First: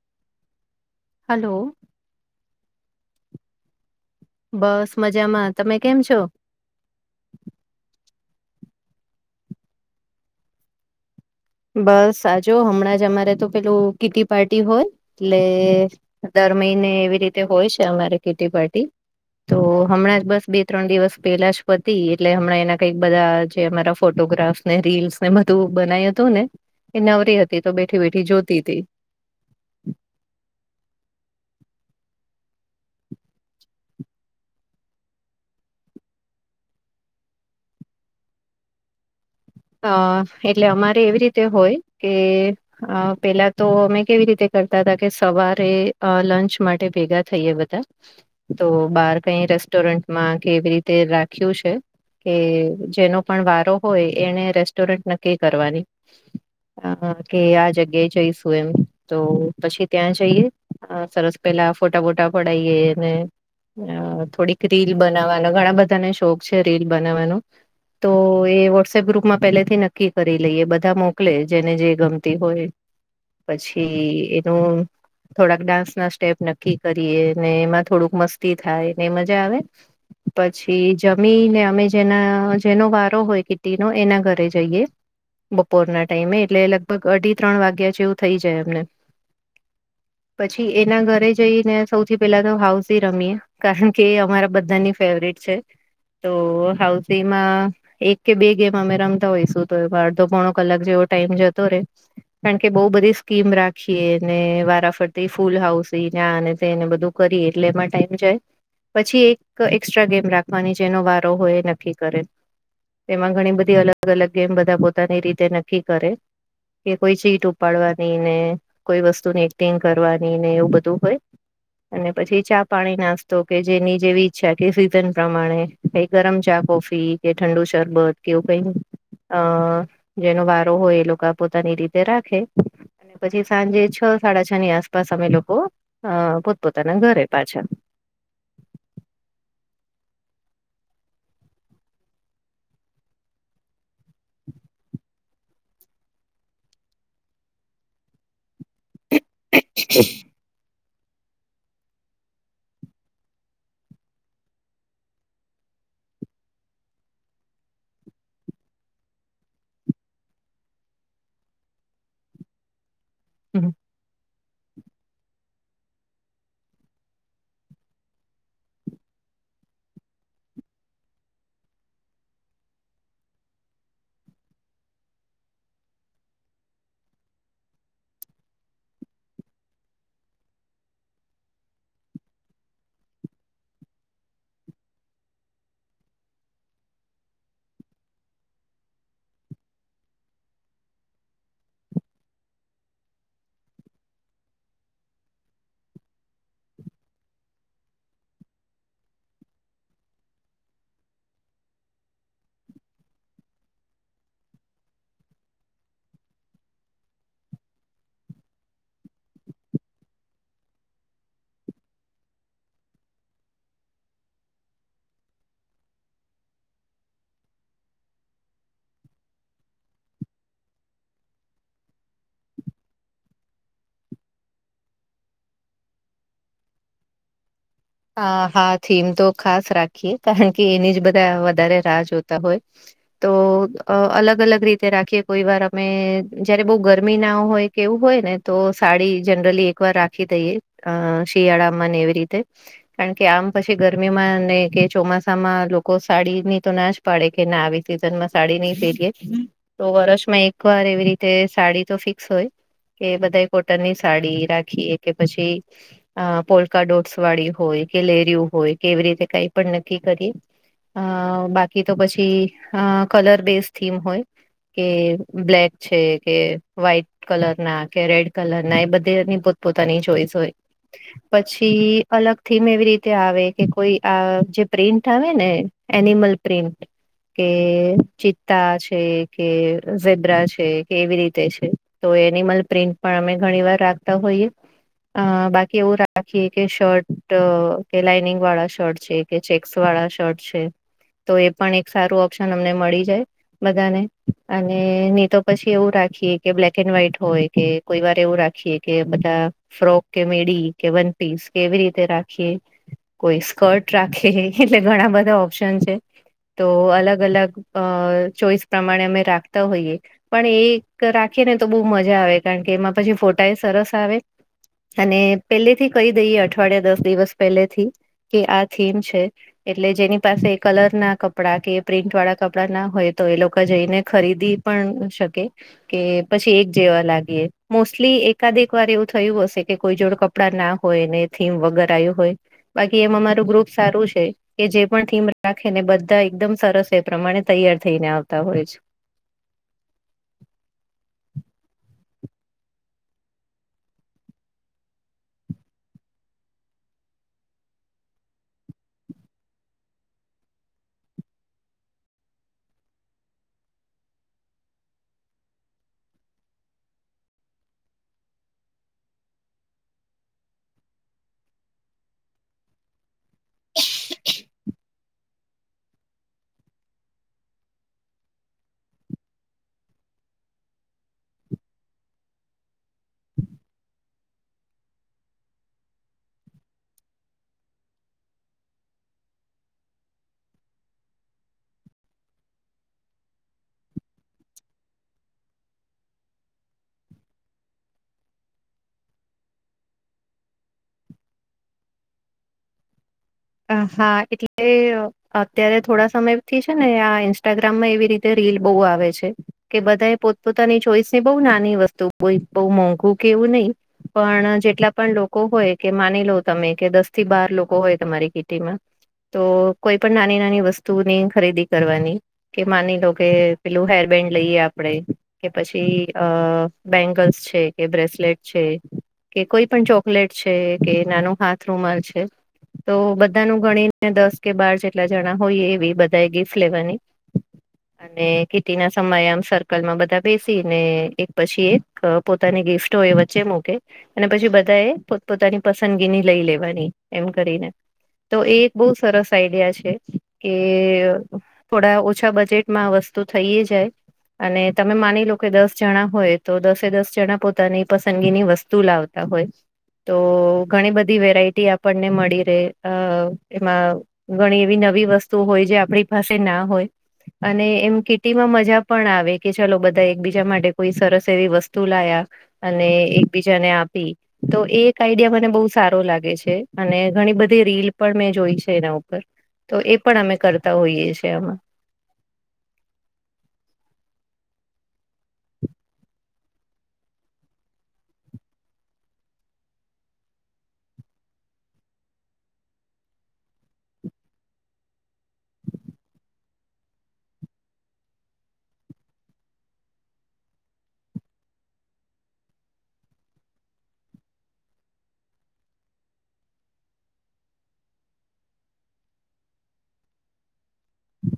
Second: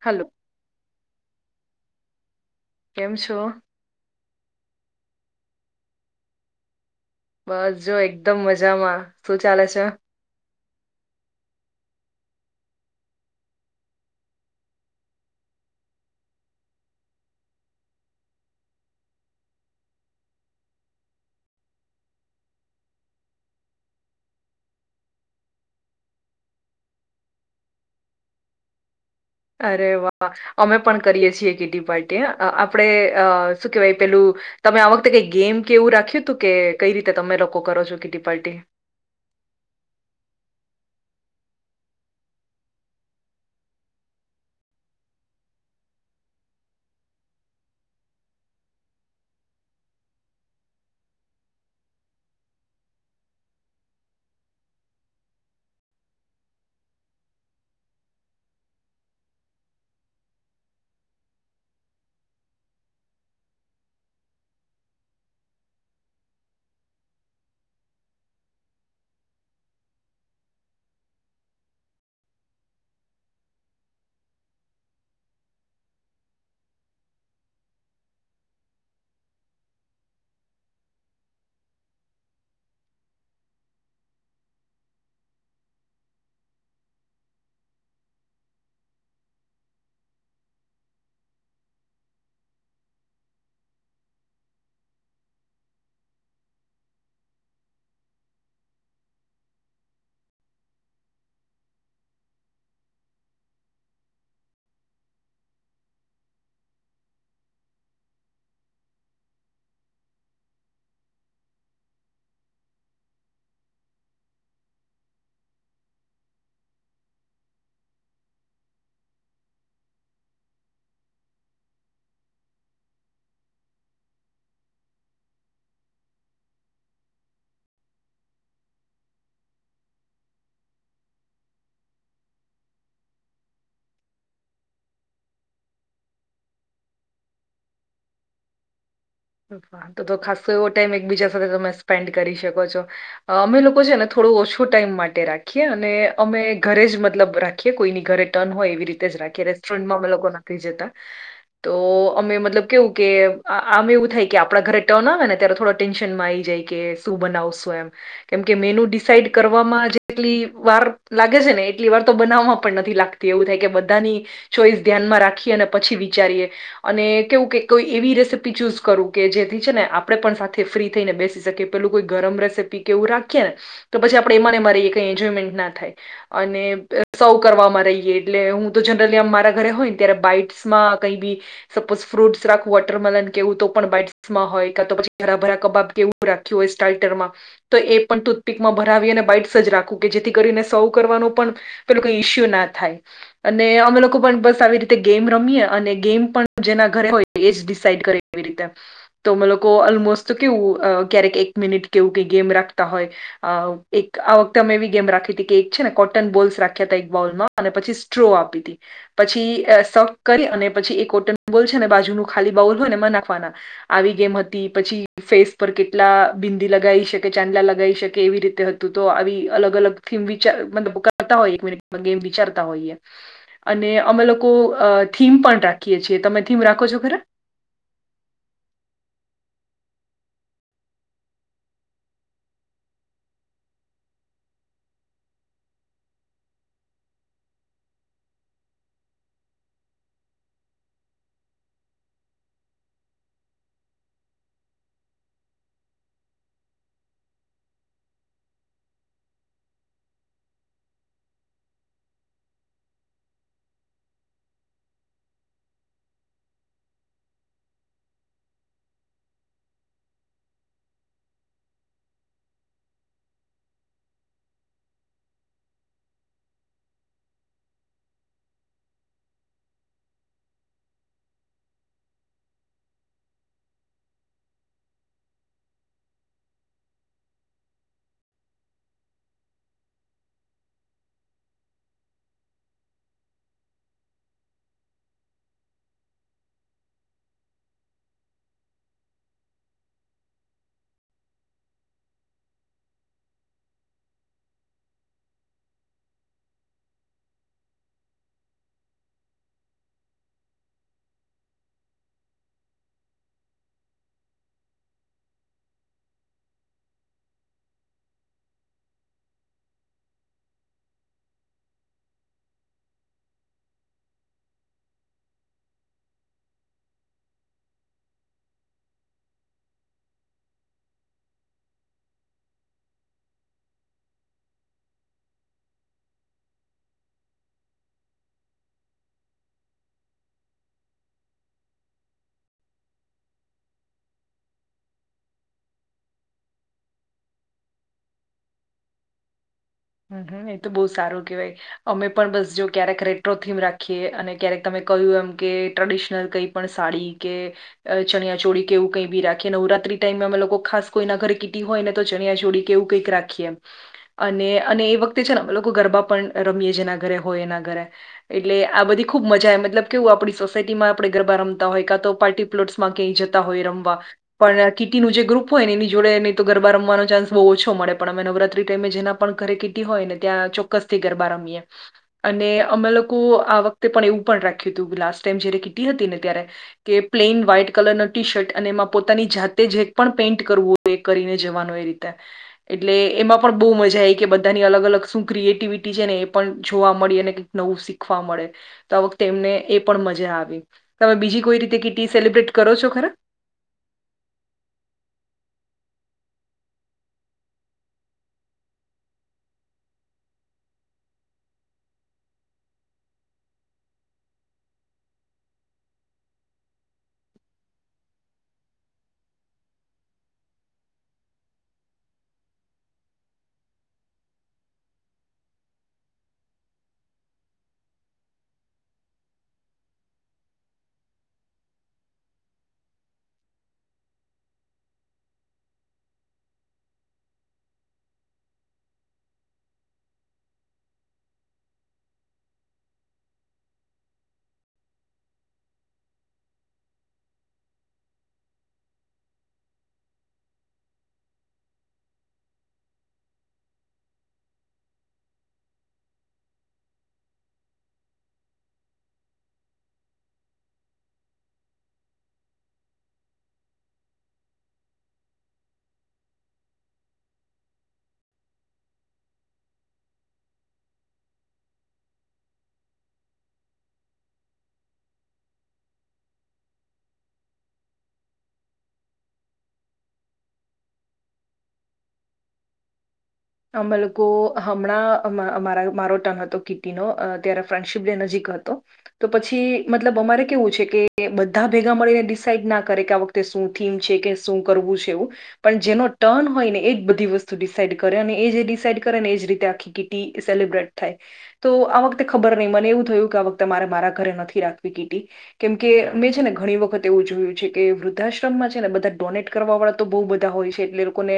Hello. Hello. કેમ છો? બસ મજામાં તમે કેમ છો? બસ જો એકદમ મજામાં શું ચાલે છે. બસ આજો હમણાં જ અમારે તો પેલું કીટ્ટી પાર્ટી હોય એટલે દર મહિને એવી રીતે હોય છે અમારે કીટ્ટી પાર્ટી. તો હમણાં જ બસ બે ત્રણ દિવસ પેલા જ પતિ એટલે હમણાં એના કઈક બધા જે અમારા ફોટોગ્રાફસ ને રીલ્સ ને બધું બનાય હતું ને એ નવરી હતી તો બેઠી બેઠી જોતીતી. અરે વાહ! અમે પણ કરીએ છીએ કેટી પાર્ટી હ આપણેે અ શું કેવાય પેલું તમે આ વખતે કઈ ગેમ કે એવું રાખ્યું હતું કે કઈ રીતે તમે લોકો કરો છો કીટી પાર્ટી. અ એટલે અમારે એવી રીતે હોય કે અ પેલા તો અમે કેવી રીતે કરતા હતા કે સવારે અ લંચ માટે ભેગા થઈએ બધા. તો બાર કઈ રેસ્ટોરન્ટમાં કેવી રીતે રાખ્યું છે. કે જેનો પણ વારો હોય એને રેસ્ટોરન્ટ નક્કી કરવાની. હા હા કે આ જગ્યા જઈસુ એમ. તો પછી ત્યાં જઈએ અ સરસ પેલા ફોટા બોટા પડાઈએ અને અ થોડીક રીલ બનાવવાનો ઘણા બધાને શોખ છે રીલ બનાવવાનો. તો એ વોટ્સએપ ગ્રુપ માં પેલેથી નક્કી કરી લઈએ બધા મોકલે જેને જે ગમતી હોયએ. પછી એનું થોડાક ડાન્સ ના સ્ટેપ નક્કી કરીએ ને એમાં થોડુંક મસ્તી થાય ને એ મજા આવે. પછી જમીને અમે જેના જેનો વારો હોય કે નો એના ઘરે જઈએ. બપોરના ટાઈમે એટલે લગભગ અઢી ત્રણ વાગ્યા જેવું થઇ જાય એમને પછી એના ઘરે જઈને સૌથી પેલા તો હાઉસી રમીએ કારણ કે એ અમારા બધાની ફેવરેટ. છે તો હાઉસીમાં એક કે બે ગેમ અમે રમતા હોઈશું તો અડધો પોણો કલાક જેવો ટાઈમ જતો રે. કારણ કે બહુ બધી સ્કીમ રાખીએને વારાફરતી ફૂલ હાઉસી ને આને તે ને બધું. કરીએ એટલે એમાં ટાઈમ જાય. પછી એક એક્સટ્રા ગેમ રાખવાની જેનો વારો હોય એ નક્કી કરે. તેમાં ઘણી બધી અલગ અલગ ગેમ બધા પોતાની રીતે નક્કી કરે. કે કોઈ ચીટ ઉપાડવાની ને કોઈ વસ્તુ ની એક્ટિંગ કરવાની ને એવું બધું હોય. અને પછી ચા પાણી નાસ્તો કે જેની જેવી ઈચ્છા કે સીઝન પ્રમાણે કે ગરમ ચા કોફી કે ઠંડુ શરબત કેવું કઈ અ જેનો વારો હોય એ લોકો પોતાની રીતે રાખે. અને પછી સાંજે છ સાડા છ ની આસપાસ અમે લોકો અ પોતપોતાના ઘરે પાછા તો તો ખાસો એવો ટાઈમ એકબીજા સાથે તમે સ્પેન્ડ કરી શકો છો. અમે લોકો છે ને થોડો ઓછો ટાઈમ માટે રાખીએ અને અમે ઘરે જ મતલબ રાખીએ. રાખી કોઈની ઘરે ટર્ન હોય એવી રીતે જ રાખીએ રેસ્ટોરન્ટમાં અમે લોકો નથી જતા તો અમે મતલબ કેવું કે આમે એવું થઈ કે આપડા ઘરે ટર્ન આવે ને ત્યારે થોડા ટેન્શનમાં આ આવી જાય કે શું બનાવશું એમ. કેમકે મેનુ ડિસાઈડ કરવામાં જેટલી વાર લાગે છે ને એટલી વાર તો બનાવવામાં પણ નથી લાગતી. એવું થાય કે બધાની ચોઈસ ધ્યાનમાં રાખીએ અને પછી વિચારીએ અને કેવું કે કોઈ એવી રેસીપી ચૂઝ કરું કે જેથી છે ને આપણે પણ સાથે ફ્રી થઈને બેસી શકીએ પેલું કોઈ ગરમ રેસીપી કે એવું રાખીએ ને તો પછી આપણે એમાંને મારી કઈ એન્જોયમેન્ટ ના થાય. અને સૌ કરવામાં રહીયએ એટલે હું તો જનરલી મારા ઘરે હોય ને ત્યારે બાઈટસમાં કઈ બી સપોઝ ફ્રૂટસ રાખું વોટરમલન કેવું તો પણ બાઇટમાં હોય કા તો પછી ઘરા ભરા કબાબ કેવું રાખ્યું હોય સ્ટાટરમાં તો એ પણ ટૂથપીકમાં ભરાવી અને બાઈટ સજ રાખવું કે જેથી કરીને સૌ કરવાનો પણ પેલો કોઈ ઈસ્યુ ના થાય. અને અમે લોકો પણ બસ આવી રીતે ગેમ રમીએ અને ગેમ પણ જેના ઘરે હોય એજ ડિસાઇડ કરે. એવી રીતે તો અમે લોકો ઓલમોસ્ટ કેવું ક્યારેક એક મિનિટ કેવું કઈ ગેમ રાખતા હોય. અ એક આ વખતે અમે એવી ગેમ રાખી હતી કે એક છે ને કોટન બોલ્સ રાખ્યા હતા એક બોલમાં અને પછી સ્ટ્રો આપી હતી. પછી શઉ કરી અને પછી એ કોટન બોલ છે ને બાજુ નું ખાલી બાઉલ હોય ને એમ નાખ ના આવી ગેમ હતી પછી ફેસ પર કેટલા બિંદી લગાવી શકે ચાંદલા લગાવી શકે એવી રીતે હતું તો આવી અલગ અલગ ગેમ વિચાર મતલબ કરતા હોય એક મિનીટ ગેમ વિચારતા હોયએ અને અમે લોકો અ થીમ પણ રાખીએ છીએ તમે થીમ રાખો છો ખરા. હ હા થીમ તો ખાસ રાખીએ કારણ કે એની જ બધા વધારે રાહ જોતા હોય. તો અલગ અલગ રીતે રાખીએ કોઈ વાર અમે જયારે બઉ ગરમી ના હોય. કેવું હોય ને તો સાડી જનરલી એક વાર રાખી દઈએ અ શિયાળામાંને એવી રીતે કારણ કે આમ પછી ગરમીમાં કે ચોમાસામાં લોકો સાડી ની તો ના જ પાડે કે ના આવી સીઝન માં સાડી નહી પેરીએ તો વર્ષમાં એક વાર એવી રીતે સાડી તો ફિક્સ હોય. કે બધા કોટનની સાડી રાખીએ કે પછી અ પોલકા ડોટસ વાડી હોય કે લેરું હોય કે એવી રીતે કઈ પણ નક્કી કરી. અ બાકી તો પછી કલર બેઝ થીમ હોય. કે બ્લેક છે કે વ્હાઈટ કલર ના કે રેડ કલર ના એ બધેની પોતપોતાની ચોઈસ હોય પછી અલગ થીમ એવી રીતે આવે કે કોઈ આ જે પ્રિન્ટ આવે ને એનિમલ પ્રિન્ટ કે ચિત્તા છે કે ઝેબ્રા છે કે એવી રીતે છે તો એનીમલ પ્રિન્ટ પણ અમે ઘણી વાર રાખતા હોઈએ. અ બાકી એવું રાખીએ કે શર્ટ તો કે લાઈનિંગ વાળા શર્ટ છે કે ચેક્સ વાળા શર્ટ છે. તો એ પણ એક સારું ઓપ્શન અમને મળી જાય. બધાને અને ની તો પછી એવું રાખીએ કે બ્લેક એન્ડ વ્હાઈટ હોય. કે કોઈ વાર એવું રાખીએ કે બધા ફ્રોક કે મેડીી કે વન પીસ કેવી રીતે તે રાખીએ કોઈ સ્કર્ટ રાખીએ એટલે ઘણા બધા ઓપ્શન છે તો અલગ અલગ અ ચોઈસ પ્રમાણે અમે રાખતા હોઈએ પણ એ રાખી ને તો બહુ મજા આવે કારણ કે એમાં પછી ફોટા એ સરસ આવે અને પહેલેથી કહી દઈએ અઠવાડિયા દસ દિવસ પહેલેથી કે આ થીમ છે એટલે જેની પાસે એ કલર ના કપડા કે પ્રિન્ટ વાળા કપડાં ના હોય તો એ લોકો જઈને ખરીદી પણ શકે કે પછી એક જેવા લાગીએ મોસ્ટલી એકાદક વાર એવું થયું હશે કે કોઈ જોડે કપ કડા ના હોય ને થીમ વગર આવ્યું હોય બાકી એમાં મારું ગ્રુપ સારું છે કે જે પણ થીમ રાખે ને બધા એકદમ સરસ એ પ્રમાણે તૈયાર થઈને આવતા હોય છે હમ હમ એ તો બહુ સારું કેવાય અમે પણ બસ જો ક્યારેક રેટ્રોથીમ રાખીએ અને ક્યારેક તમે કહ્યું એમ કે ટ્રેડિશનલ કઈ પણ સાડી કે ચણિયાચોળ કેવું કંઈ બી રાખે નવરાત્રી ટાઈમમાં અમે લોકો ખાસ કોઈના ઘરે કીટી હોય ને તો ચણિયાચોળ કેવું કઈક રાખીએ અને અને એ વખતે છે ને અમે લોકો ગરબા પણ રમીએ જેના ઘરે હોય એના ઘરે એટલે આ બધી ખુબ મજા મતલબ કેવું આપણી સોસાયટીમાં આપણે ગરબા રમતા હોય કા તો પાર્ટી અટમાં ક્યાય જતા હોય રમવા પણ કીટી નનું જે ગ્રુપ હોય ને એની જોડે ની તો ગરબા રમવાનો ચાન્સ બહુ ઓછો મળે પણ અમે નવરાત્રી ટાઈમે જેના પણ ઘરે કીટી હોય ને ત્યાં ચોક્કસ થી ગરબા રમીએ અને અમે લોકો આ વખતે પણ એવું પણ રાખ્યું હતું લાસ્ટ ટાઈમ જારે કીટી હતી ને ત્યારે કે પ્લેઈન વ્હાઈટ કલર ન ટી શર્ટ અને એમાં પોતાની જાતે જેક પણ પેઇન્ટ કરવું કરીને જવાનું એ રીતે એટલે એમાં પણ બહુ મજા આવી કે બધાની અલગ અલગ શું ક્રિએટિવિટી છે ને એ પણ જોવા મળે અનેઈક નવું શીખવા મળે તો આ વખતે એમને એ પણ મજા આવી તમે બીજી કોઈ રીતે કીટી સેલિબ્રેટ કરો છો ખરા અ હા એટલે અત્યારે થોડા સમય થી છે ને આ ઇન્સ્ટાગ્રામમાં એવી રીતે રીલ બહુ આવે છે કે બધા એ પોતપોતાની ચોઈસ ની બહુ નાની વસ્તુ કોઈ બહુ મોંઘું કે એવું નહીિ પણ જેટલા પણ લોકો હોય કે માની લો તમે કે દસ થી બાર લોકો હોય તમારી તો કોઈ પણ નાની નાની વસ્તુની ખરીદી કરવાની કે માની લો કે પેલું હેરબેન્ડ લઈએ આપડે કે પછી અ બેંગલ્સ છે કે બ્રેસલેટ છે કે કોઈ પણ ચોકલેટ છે કે નાનો હાથ રૂમાલ છે તો બધ બધા ન ગણીને દસ કે બાર જેટલા જણા હોય એવી બધા એ ગીફ્ટ લેવાની [inaudible] અને કીતિ ના સમયે આમ સર્કલમાં બધા બેસી ને એક પછી એક પોતાની ગિફ્ટ હોય વચ્ચે મકે અને પછી બધા એ પોત પોતાની પસંદગીની લઈ લેવાની એમ કરીને તો એ એક બહુ સરસ આઈડિયા છે કે થોડા ઓછા બજેટમાં આ વસ્તુ થઈએ જાય અને તમે માની લો કે દસ જણા હોય તો દસે દસ જણા પોતાની પસંદગીની વસ્તુ લાવતા હોય તો ઘણી બધી વેરાયટી આપણને મળી રહે અ એમાં ઘણી એવી નવી વસ્તુ હોય જે આપણી પાસે ના હોય અને એમ કીટીમાં મજા પણ આવે કે ચલો બધા એક બીજા માટે કોઈ સરસ એવી વસ્તુ લાયા અને એકબીજાને આપી તો એ એક આઈડિયા મને બહુ સારો લાગે છે અને ઘણી બધી ધી રીલ પણ મેં જોઈ છે એના ઉપર તો એ પણ અમે કરતા હોઈએ છ છેએ આમાં અમે લોકો હમણાંરા મારો ટન હતો કીટીનો ત્યારે ફ્રેન્ડશિપ ડ નજીક હતો તો પછી મતલબ અમારે કેવું છે કે બધા ભેગા મળીને ડિસાઇડ ના કરે કે આ વખતે તે શું થીમ છે કે શું કરવું છે એવું પણ જેનો ટર્ન હોયને એ બધી વસ્તુ ડિસાડ કર અને એ જે ડિસાઇડ કરે ને એજ રીતે આખી કીટી સેલિબ્રેટ થાય તો આ વખતે ખબર નહી મને એવું થયું કે આ વખતે મારે મારા ઘરે નથી રાખવી કીટી કેમ કે મેં છે ને ઘણી વખત એવું જોયું છે કે વૃદ્ધાશ્રમમાં છે ને બધા ડોનેટ કરવા વાળા તો બહુ બધા હોય છે એટલે લોકોને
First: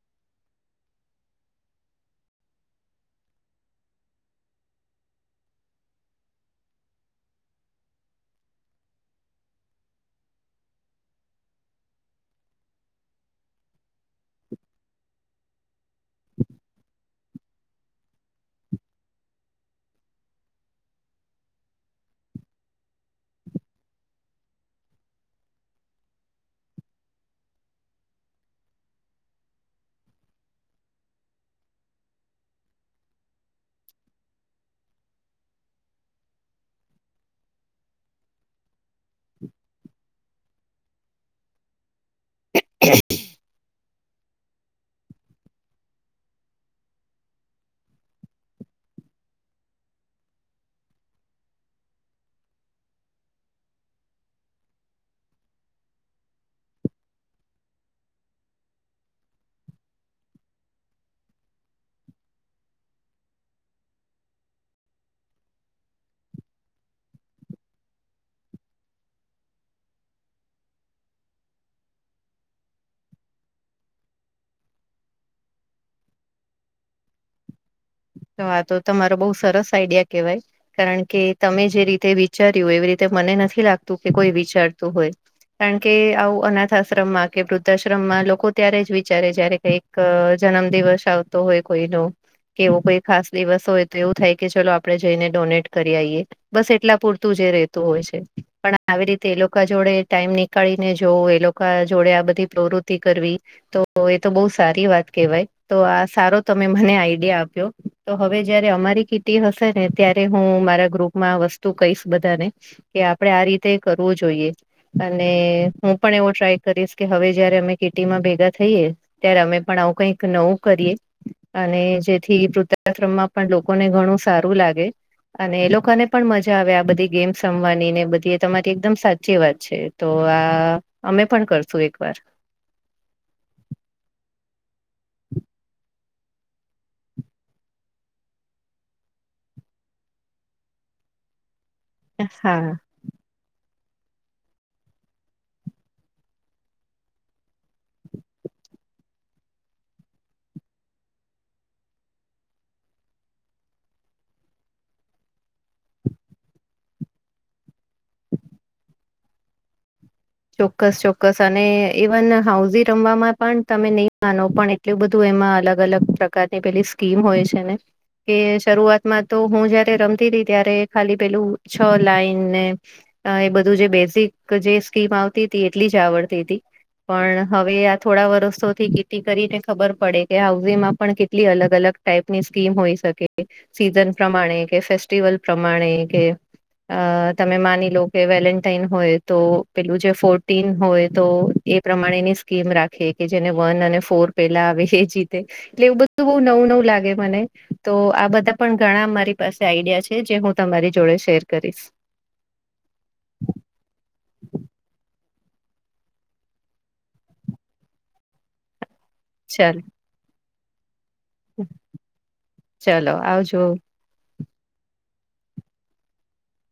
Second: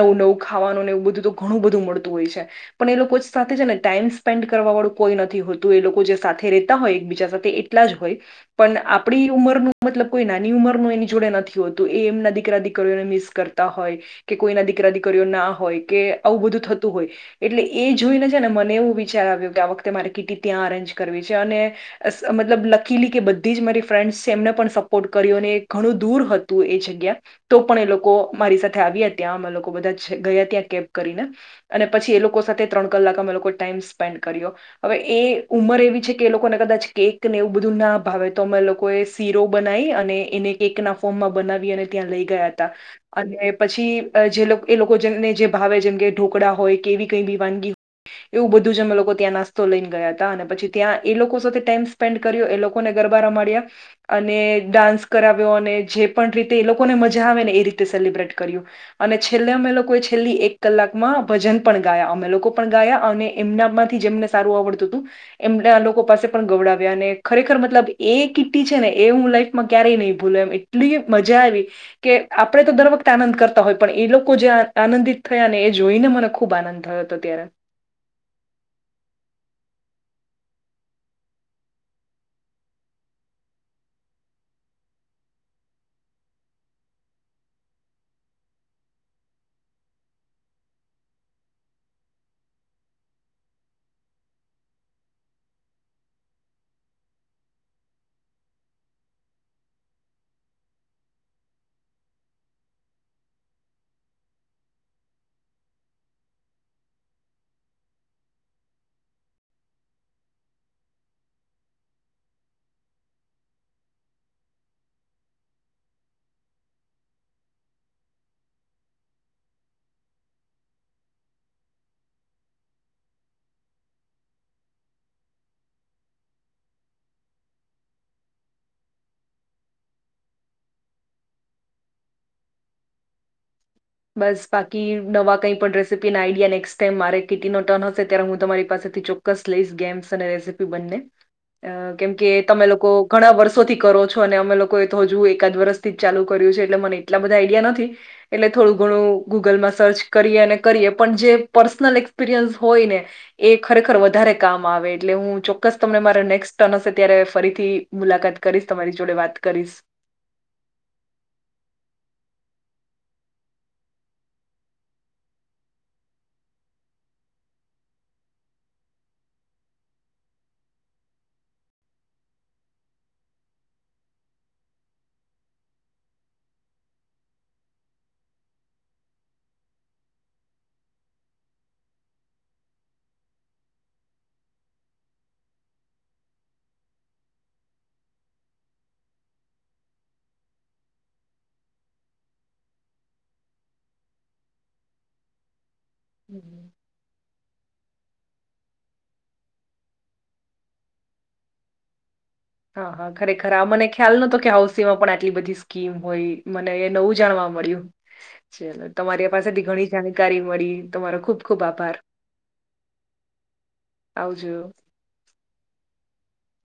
નવું નવું ખાવાનું ને એવું બધું તો ઘણું બધું મળતું હોય છે પણ એ લોકો સાથે છે ને ટાઈમ સ્પેન્ડ કરવા વાળું કોઈ નથી હોતું એ લોકો જે સાથે રહેતા હોય એકબીજા સાથે ટલા જ હોય પણ આપડી ઉંમરનું મતલબ કોઈ નાની ઉંમરનું એની જોડે નથી હોતું એ એમના દીકરા દીકરીઓને મિસ કર તા હોય કે કોઈના દીકરા દીકરીઓ ના હોય કે આવું બધું થતું હોય એટલે એ જોઈને છે ને મને એવું વિચાર આવ્યું કે આ વખતે મારે કિટી ત્યાં અરેન્જ કરવી છે અને મતલબ લખીલી કે બધી જ મારી ફ્રેન્ડ્સ છે એમને પણ સપોર્ટ કર્યો અને ઘણું દૂર હતું એ જગ્યા તો પણ એ લોકો મારી સાથે આવ્યા ત્યાં અમે લોકો બધા ગયા ત્યાં કેબ કરીને અને પછી એ લોકો સાથે ત્રણ કલાક અમે લોકો ટાઈમ સ્પેન્ડ કર્યો હવે એ ઉંમર એવી છે કે એ લોકોને કદાચ કેક ને એવું બધું ના ભાવે તો અમે એ લોકો એ શીરો બનાવી અને એને કેક ના ફોર્મમાં બનાવી અને ત્યા લઈ ગયા હતા અને પછી જે લોક એ લોકોને જે ભાવે જેમ કે ઢોકળા હોય કેવી કંઈ બી વાનગી એવું બધું જ અમે લોકો ત્યાં નાસ્તો લઈને ગયા હતા અને પછી ત્યાં એ લોકો સાથે ટાઈમ સ્પેન્ડ કર્યો એ લોકોને ગરબા રમાડ્યા અને ડાન્સ કરાવ્યો અને જે પણ રીતે એ લોકોને મજા આવે ને એ રીતે સેલિબ્રેટ કર્યું અને છેલ્લે અમે લોકો છે છેલ્લી એક કલાકમાં ભજન પણ ગાયા અમે લોકો પણ ગાયા અને એમના માંથી જેમને સારું આવડતું હતું એમને આ લોકો પાસે પણ ગવડાવ્યા અને ખરેખર મતલબ એ કીટી છે ને એ હું લાઈફમાં ક્યારેય નહી ભૂલ્યો એમ ટલી મજા આવી કે આપડે તો દર વખતે આનંદ કરતા હોય પણ એ લોકો જ્યાં આનંદિત થયા ને એ જોઈને મને ખૂબ આનંદ થયો હતો ત્યારે તો આ તો તમારો બઉ સરસ આઈડિયા કેવાય કારણ કે તમે જે રીતે વિચાર્યું એવી રીતે મને નથી લાગતું કે કોઈ વિચારતું હોય કારણ કે આવું અનાથ આશ્રમમાં કે વૃદ્ધાશ્રમમાં લોકો ત્યારે જ વિચારે જ્યારે કઈક ક જન્મ દિવસ આવતો હોય કોઈ નું કે એવો કોઈ ખાસ દિવસ હોય તો એવું થાય કે ચલો આપડે જઈને ડોનેટ કરી આઈએ બસ એટલા પૂરતું જ રેતું હોય છે પણ આવી રીતે એ લોકો જોડે ટાઈમ ની કળીને જોવું એ લોકો જોડે આ બધી પ્રવૃત્તિ કરવી તો એ તો બહુ સારી વાત કેહેવાય તો આ સારો તમે મને આઈડિયા આપ તો હવે જયારે અમારી કીટી હશે ને ત્યારે હું મારા ગ્રુપમાં વસ્તુ કહીશ બધાને કે આપડે આ રીતે કરવું જોઈએ અને હું પણ એવો ટ્રાય કરીશ કે હવે જયારે અમે કીટીમાં ભેગા થઈએ ત્યારે અમે પણ આવું કઈક નવું કરીએ અને જે થી વૃદ્વઆશ્રમમાં પણ લોકોને ઘણું સારું લાગે અને એ લોકોને પણ મજા આવે આ બધી ગેમ રમવાની ને બધી એ તમારી એકદમ સાચી વાત છે તો આ અમે પણ કરશું એક વાર બસ બાકી નવા કઈ પણ રેસીપી ના આઈડિયા નેક્સ્ટ ટાઈમ મારે કિટી નો ટર્ન હશે ત્યારે હું તમારી પાસેથી ચો કસ લઈશ ગેમ્સ અને રેસીપી બંને અ કેમકે હા તમે લોકો ઘણા વર્ષોથી કરો છો અને અમે લોકોએ તો હજુ એકાદ વર્ષથી જ ચાલુ કર્યું છે એટલે મને એટલા બધા આઈડિયા નથી એટલે થોડું ઘણું ગૂગલમાં સર્ચ કરીએ અને કરીએ પણ જે પર્સનલ એક્સપિરિયન્સ હોય ને એ ખરેખર વધારે કામ આવે એટલે હું ચોક્કસ તમને મારે નેક્સ્ટ ટર્ન હશે ત્યારે ફરીથી મુલાકાત કરીશ તમારી જોડે વાત કરીશ. ચોક્કસ ચોક્કસ અને ઇવન હાઉઝી રમવામાં પણ તમે નહી માનો પણ એ ટલું બધું એમાં અલગ અલગ પ્રકારની પેલી સ્કીમ હોય છે ને કે શરૂઆતમાં તો હું જયારે રમતી રહી ત્યારે ખાલી પેલું છ લાઈનને એ બધું જે બેઝિક જે સ્કીમ આવતી હતી એટલી જ આવડતી હતી. પણ હવે આ થોડા વર્ષોથી ખેતી કરીને ખબર પડે કે હાઉઝમાં પણ કેટલી અલગ અલગ ટાઈપની સ્કીમ હોઈ શકે સીઝન પ્રમાણે કે, ફેસ્ટિવલ પ્રમાણે કે અ તમે માની લો કે વેલેન્ટાાઈન હોય તો પેલું જે ફોટીન હોય તો એ પ્રમાણેની સ્કીમ રાખે કે જેને વન અને ફોર પેલા આવે એ જીતે એટલે એવું બધું બઉ હમ નવું નવું લાગે મને. તો આ બધા પણ ઘણા મારી પાસે આઈડિયા છે જે હું તમારી જોડે શેર કરીશ. હા હા ખરેખર આ મને ખ્યાલ નતો કે હાઉસીમાં પણ આટલી બધી સ્કીમ હોય મને એ નવું જાણવા મળ્યુ. તમારી પાસેથી ચાલ ઘણી જાણકારી મળી તમારો ખુબ ખુબ આભાર ચલો આવજો. આવજો.